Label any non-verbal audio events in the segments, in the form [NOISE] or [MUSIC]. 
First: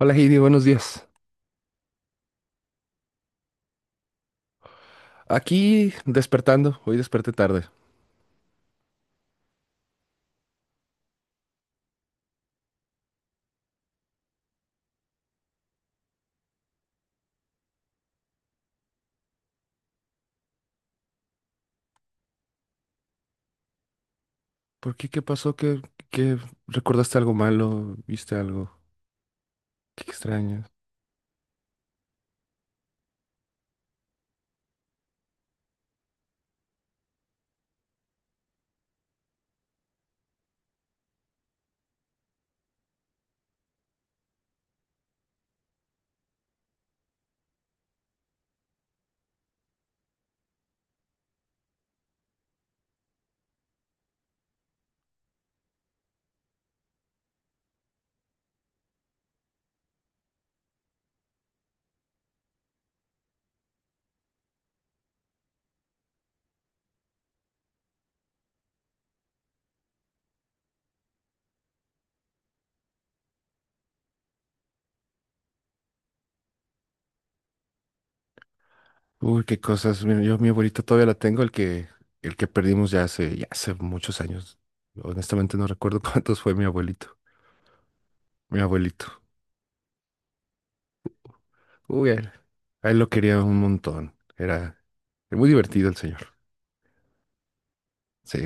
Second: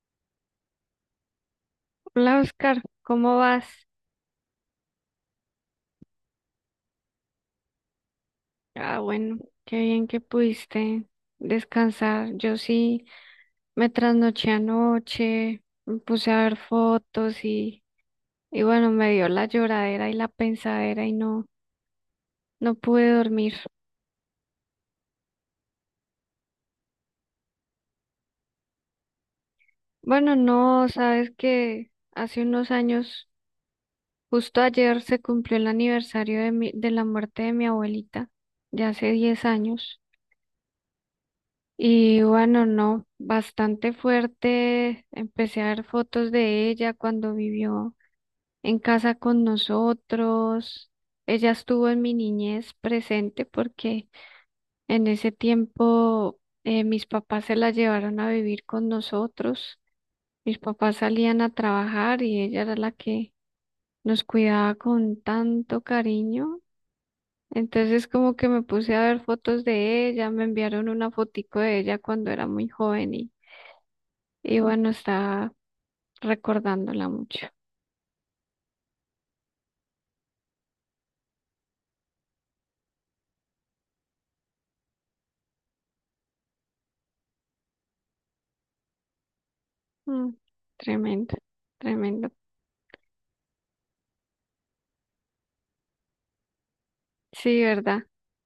Hola Heidi, buenos días. Hola Oscar, ¿cómo vas? Aquí despertando, hoy desperté tarde. Ah, bueno, qué bien que pudiste descansar. Yo sí me trasnoché anoche, me puse a ver fotos y bueno, me dio la lloradera y la pensadera y no, no pude dormir. ¿Por qué? ¿Qué pasó? ¿Qué recordaste algo malo? ¿Viste algo? Qué Bueno, extraño. no, sabes que hace unos años, justo ayer se cumplió el aniversario de mi, de la muerte de mi abuelita, ya hace 10 años. Y bueno, no, bastante fuerte. Empecé a ver fotos de ella cuando vivió en casa con nosotros. Ella estuvo en mi niñez presente porque en ese tiempo mis papás se la llevaron a vivir con nosotros. Mis papás salían a trabajar y ella era la que nos cuidaba con tanto cariño. Entonces como que me puse a ver fotos de ella, me enviaron una fotico de ella cuando era muy joven. Y bueno, está recordándola mucho. Uy, qué cosas. Mira, yo mi abuelita todavía la tengo, el que perdimos ya hace muchos años. Honestamente no recuerdo [LAUGHS] cuántos fue mi abuelito. Mi abuelito. Mm, tremendo, Uy, a él, tremendo. a él lo quería un montón. Era, era muy divertido el señor. Sí, ¿verdad? Sí.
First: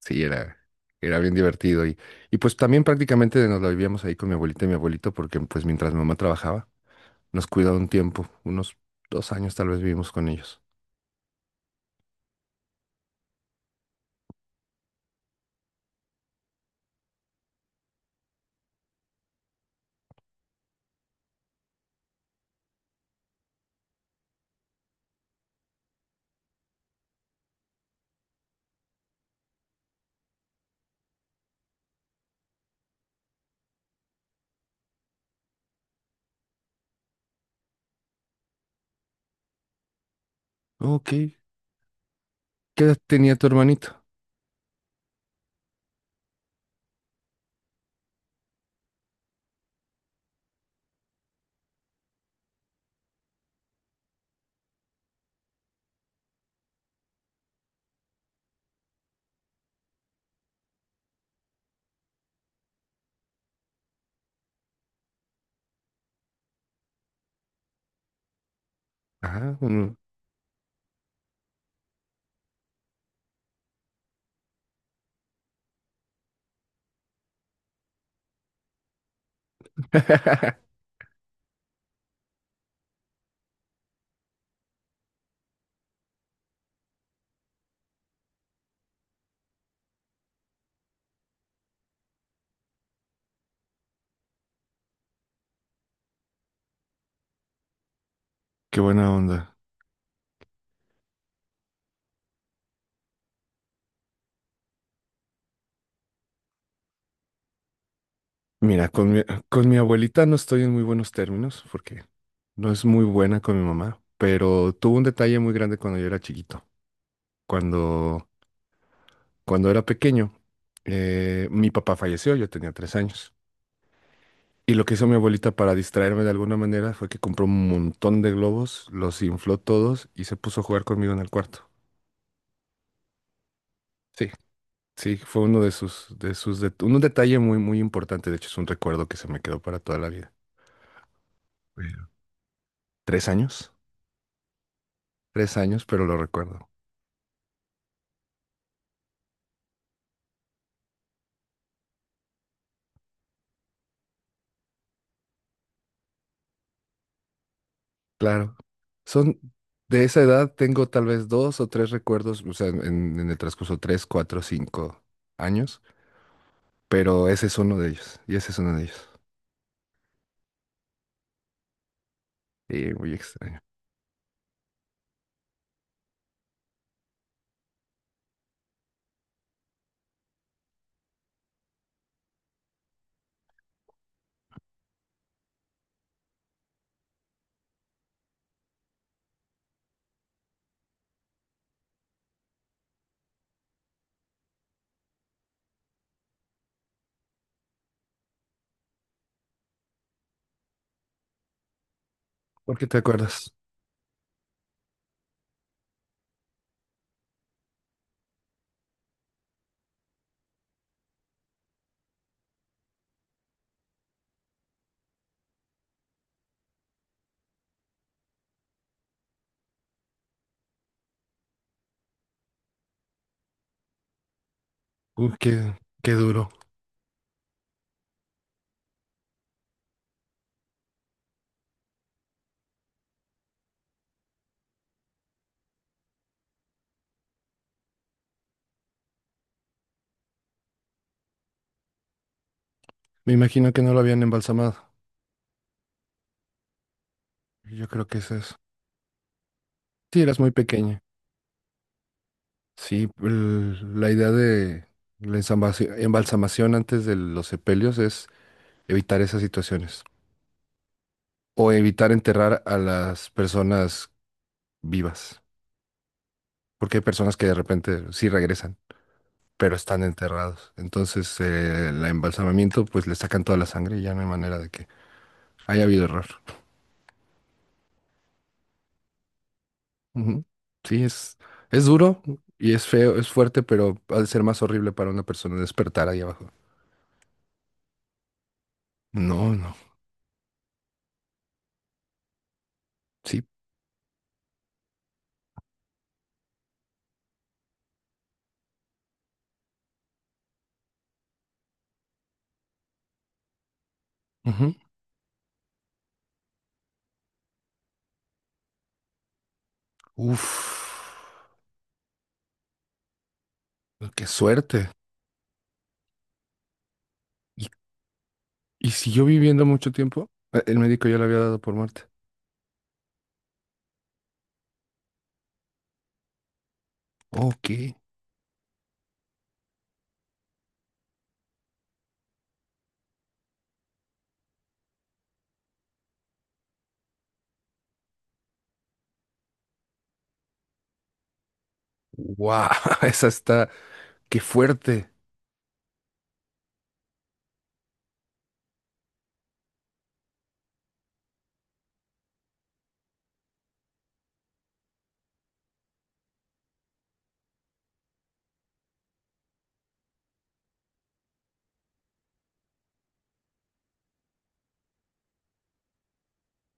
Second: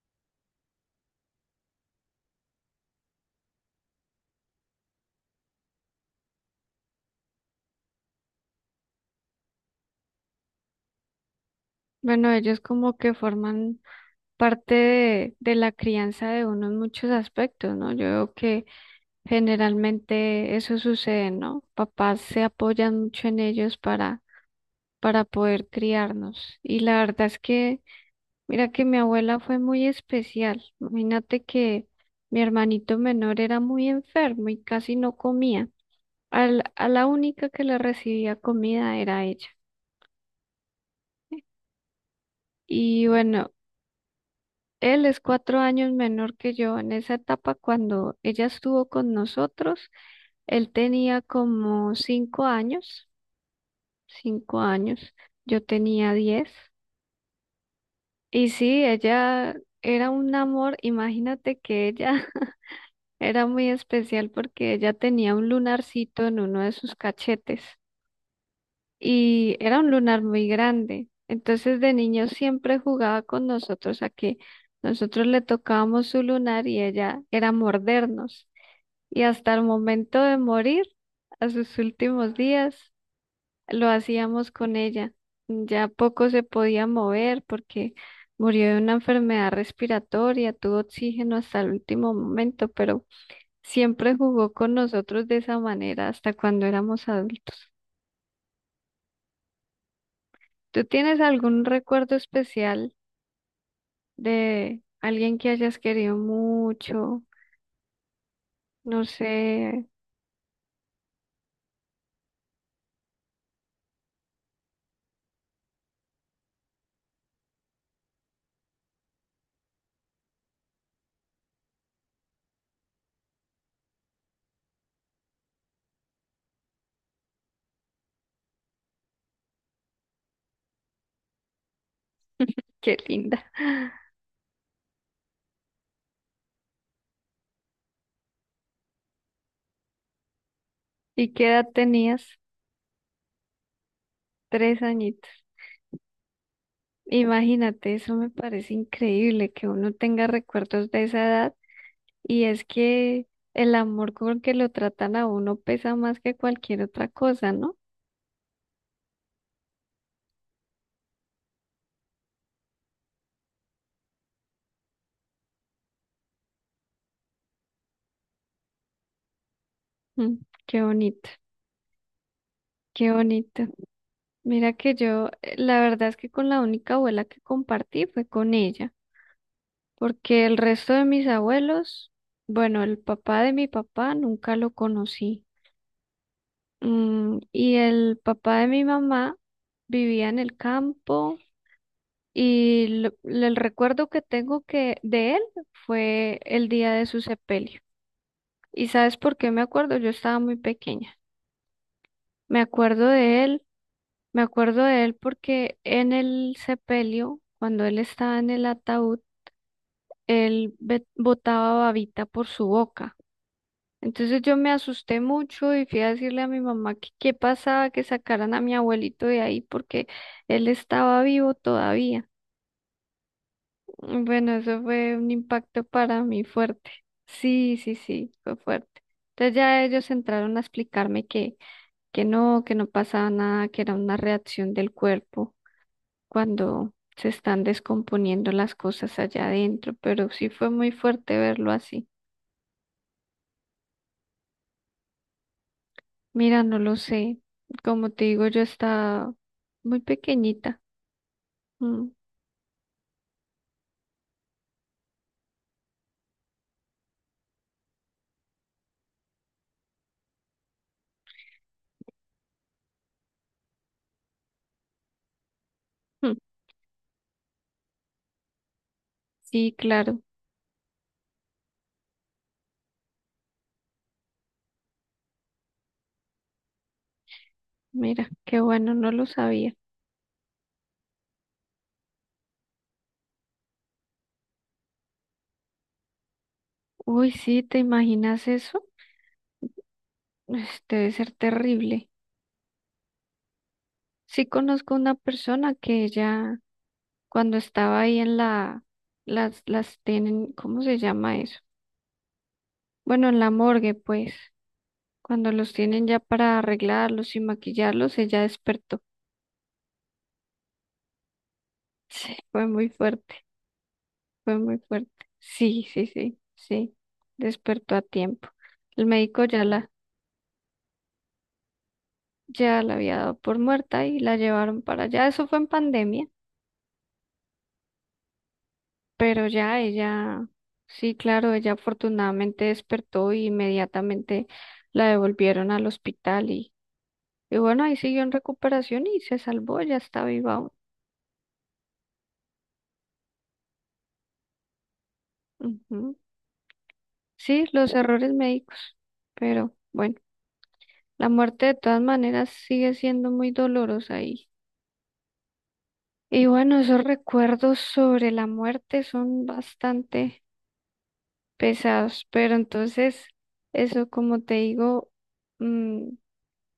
Sí, era, era bien divertido. Y pues también prácticamente nos la vivíamos ahí con mi abuelita y mi abuelito, porque pues mientras mi mamá trabajaba, nos cuidaba un tiempo, unos 2 años tal vez vivimos con ellos. Bueno, ellos como que forman parte de la crianza de uno en muchos aspectos, ¿no? Yo veo que generalmente eso sucede, ¿no? Papás se apoyan mucho en ellos para poder criarnos. Y la verdad es que, mira que mi abuela fue muy especial. Imagínate que mi hermanito menor era muy enfermo y casi no comía. A la única que le recibía comida era ella. Ok. ¿Qué edad Y tenía tu bueno, hermanito? él es 4 años menor que yo. En esa etapa, cuando ella estuvo con nosotros, él tenía como 5 años, 5 años, yo tenía 10. Y sí, ella era un amor, imagínate que ella [LAUGHS] era muy especial porque ella tenía un lunarcito en uno de sus cachetes. Y Ajá, era un lunar muy grande. Entonces de niño siempre jugaba con nosotros a que nosotros le tocábamos su lunar y ella era mordernos. Y hasta el momento de morir, [LAUGHS] a sus últimos días, lo hacíamos con ella. Ya poco se podía mover porque murió de una enfermedad respiratoria, tuvo oxígeno hasta el último momento, pero siempre jugó con nosotros de esa manera hasta cuando éramos adultos. Qué buena onda. ¿Tú tienes algún recuerdo especial de alguien que hayas querido mucho, Mira, no con mi sé, abuelita no estoy en muy buenos términos porque no es muy buena con mi mamá, pero tuvo un detalle muy grande cuando yo era chiquito. Cuando, cuando era pequeño, mi papá falleció, yo tenía 3 años. Y lo que hizo mi abuelita para distraerme de alguna manera fue que compró un montón de globos, los infló todos y se puso a jugar conmigo en el cuarto. qué linda? [LAUGHS] Sí, sí, fue uno un detalle muy, muy importante. De hecho, es un recuerdo que se me quedó para toda la vida. ¿Y qué edad Bueno. tenías? ¿3 años? Tres añitos. 3 años, pero lo recuerdo. Imagínate, eso me parece increíble que uno tenga recuerdos de esa edad, y es que el amor con que lo tratan a uno pesa más que cualquier otra cosa, ¿no? Claro. Son de esa edad, tengo tal vez dos o tres recuerdos, o sea, en el transcurso tres, cuatro, 5 años, pero ese es uno de ellos. Y ese es uno de ellos. Mm, qué bonito, Y muy qué extraño. bonito. Mira que yo, la verdad es que con la única abuela que compartí fue con ella, porque el resto de mis abuelos, bueno, el papá de mi papá nunca lo conocí. Mm, y el papá de mi mamá vivía en el campo, y el recuerdo que tengo que de él fue el día de su sepelio. ¿Y sabes por qué me acuerdo? Yo estaba muy pequeña. Me ¿Por qué te acuerdo de acuerdas? él, me acuerdo de él porque en el sepelio, cuando él estaba en el ataúd, él botaba babita por su boca. Entonces yo me asusté mucho y fui a decirle a mi mamá que qué pasaba, que sacaran a mi abuelito de ahí porque él estaba vivo todavía. Bueno, eso fue un Uy, qué, impacto qué para mí duro. fuerte. Sí, sí, sí, fue fuerte. Entonces ya ellos entraron a explicarme que no pasaba nada, que era una reacción del cuerpo cuando se están descomponiendo las cosas allá adentro, pero sí fue muy fuerte verlo así. Me imagino que no lo habían embalsamado. Mira, no lo sé. Yo creo Como que te eso es, digo, eso. yo estaba muy Sí, eras muy pequeñita. pequeña. Mm, Sí, el- la idea de la ensambasi- embalsamación antes de los sepelios es evitar esas situaciones o evitar enterrar a las personas vivas, mm. porque hay personas que de repente sí regresan, Sí, pero están claro. enterrados. Entonces, el embalsamamiento, pues le sacan toda la sangre y ya no hay manera de que haya habido error. Mira, qué bueno, no lo sabía. Ujú. Sí, es duro y es, feo, es fuerte, pero ha de ser más horrible para una persona despertar ahí abajo. Uy, sí, ¿te imaginas eso? No, no, Pues, debe ser terrible. sí. Sí conozco una persona que ella, cuando estaba ahí en la, las tienen, ¿cómo se llama eso? Bueno, en la morgue, pues, Ujú. cuando los tienen ya para arreglarlos y maquillarlos, ella despertó. [LAUGHS] Uf, Sí, fue muy fuerte. qué Fue muy suerte. fuerte. Sí, sí, sí, sí. ¿Y, Despertó a tiempo. y El siguió médico viviendo ya la, mucho tiempo? El médico ya le había dado por muerte. ya la había dado por muerta y la llevaron para allá. Eso fue en pandemia, Ok. pero ya ella, sí, claro, ella afortunadamente despertó y inmediatamente la devolvieron al hospital y bueno, ahí siguió en recuperación y se salvó, ya está viva aún. Wow, [LAUGHS] esa está, qué fuerte. Ujú. Sí, los errores médicos, pero bueno, la muerte de todas maneras sigue siendo muy dolorosa. Y bueno, esos recuerdos sobre la muerte son bastante pesados, pero entonces, eso como te digo, mm,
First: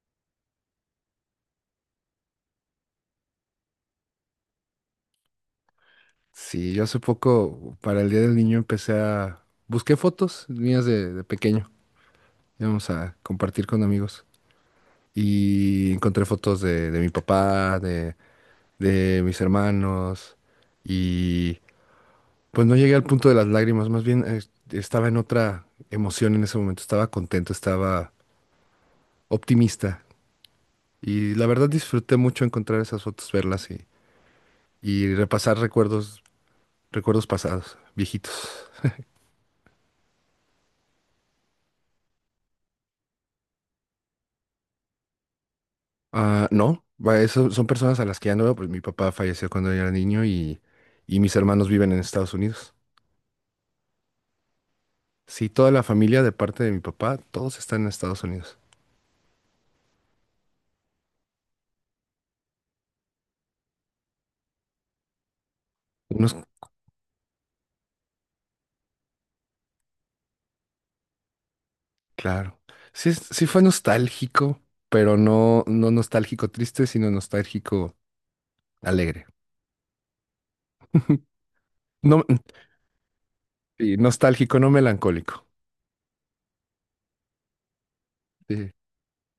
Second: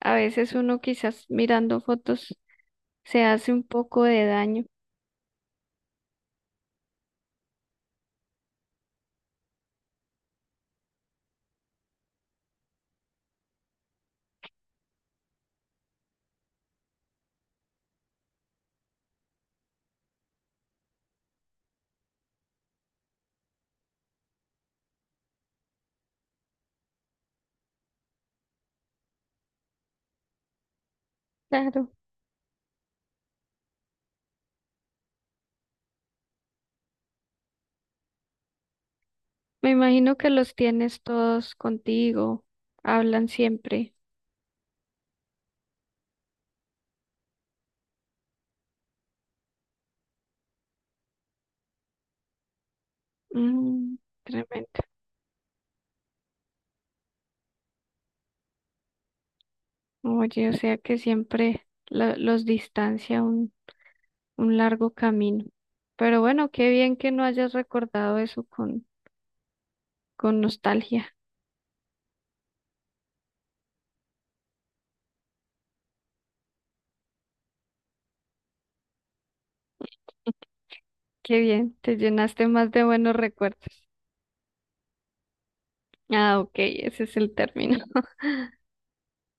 a veces uno quizás mirando fotos se hace un poco de daño. Sí, yo hace poco, para el Día del Niño, empecé a... Busqué fotos mías de pequeño. Íbamos a compartir con amigos. Y encontré fotos de mi papá, de mis hermanos y pues no llegué al punto de las lágrimas, más bien estaba en otra emoción en ese momento, estaba contento, estaba optimista y la verdad Claro. disfruté mucho encontrar esas fotos, verlas y repasar recuerdos, recuerdos pasados, viejitos. Me imagino que los tienes todos contigo, hablan siempre. Ah, no, va, eso son personas a las que ya no veo, pues mi papá falleció cuando yo era niño y mis hermanos viven en Estados Unidos. Mm, tremendo. Sí, toda la familia de parte de mi papá, todos están en Estados Unidos. Oye, o sea que siempre los distancia un largo camino. Pero Unos bueno, qué bien que no hayas recordado eso con nostalgia. claro. Sí, es- sí fue nostálgico, pero no, no nostálgico triste, sino nostálgico alegre. [LAUGHS] Qué bien, te No, llenaste más de buenos recuerdos. sí, nostálgico, no melancólico. Ah, ok, ese es el término. [LAUGHS] Sí,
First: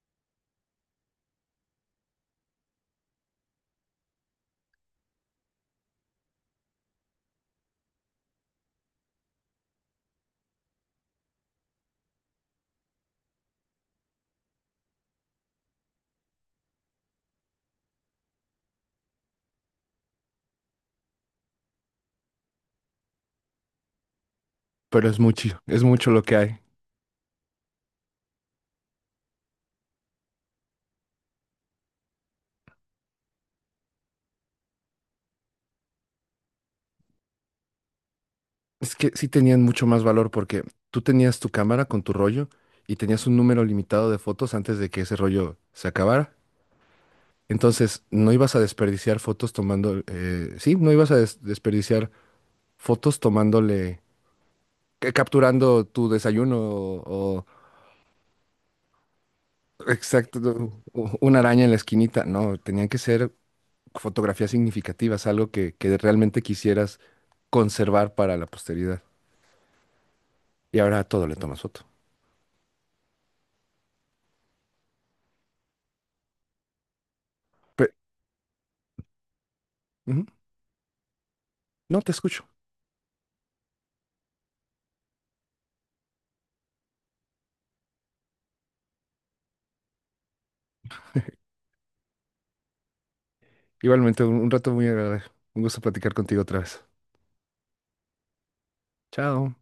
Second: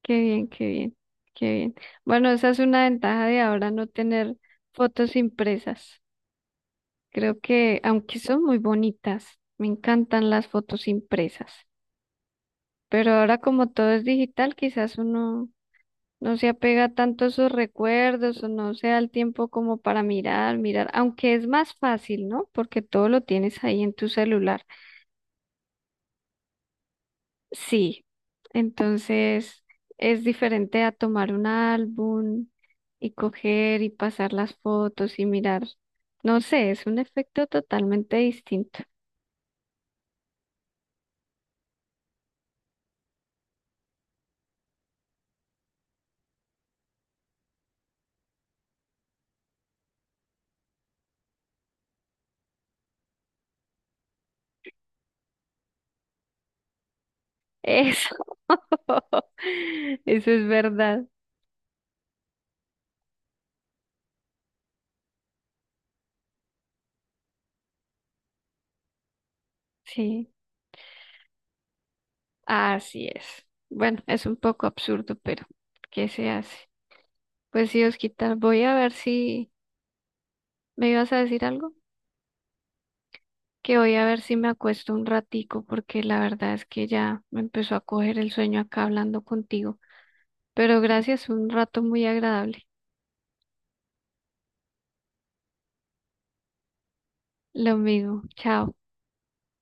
Qué bien, qué bien, qué bien. Bueno, esa es una ventaja de ahora no tener fotos impresas. Creo que, aunque son muy bonitas, me encantan las fotos impresas. Pero ahora como todo es digital, quizás uno no se apega tanto a sus recuerdos o no se da el tiempo como para mirar, mirar, aunque es más fácil, ¿no? Porque todo lo tienes ahí en tu celular. pero es mucho lo que hay. Sí, entonces es diferente a tomar un álbum y coger y pasar las fotos y mirar. No sé, es un efecto totalmente distinto. Es que sí tenían mucho más valor porque tú tenías tu cámara con tu rollo y tenías un número limitado de fotos antes de que ese rollo se acabara. Entonces, no ibas a desperdiciar fotos tomando, sí, no ibas a desperdiciar fotos tomándole, capturando tu desayuno o, Eso, [LAUGHS] eso exacto, es no, verdad. Una araña en la esquinita. No, tenían que ser fotografías significativas, algo que realmente quisieras conservar para la posteridad. Sí, Y ahora a todo le tomas foto. así es. Bueno, es un poco absurdo, pero ¿qué se hace? Pues sí, Pe- Osquita, voy a ver si Ujú. me ibas a decir algo, No te escucho. que voy a ver si me acuesto un ratico, porque la verdad es que ya me empezó a coger el sueño acá hablando contigo. Pero gracias, un rato muy agradable. Igualmente, un rato muy agradable. Un gusto platicar contigo otra vez. Lo mismo, chao. Chao.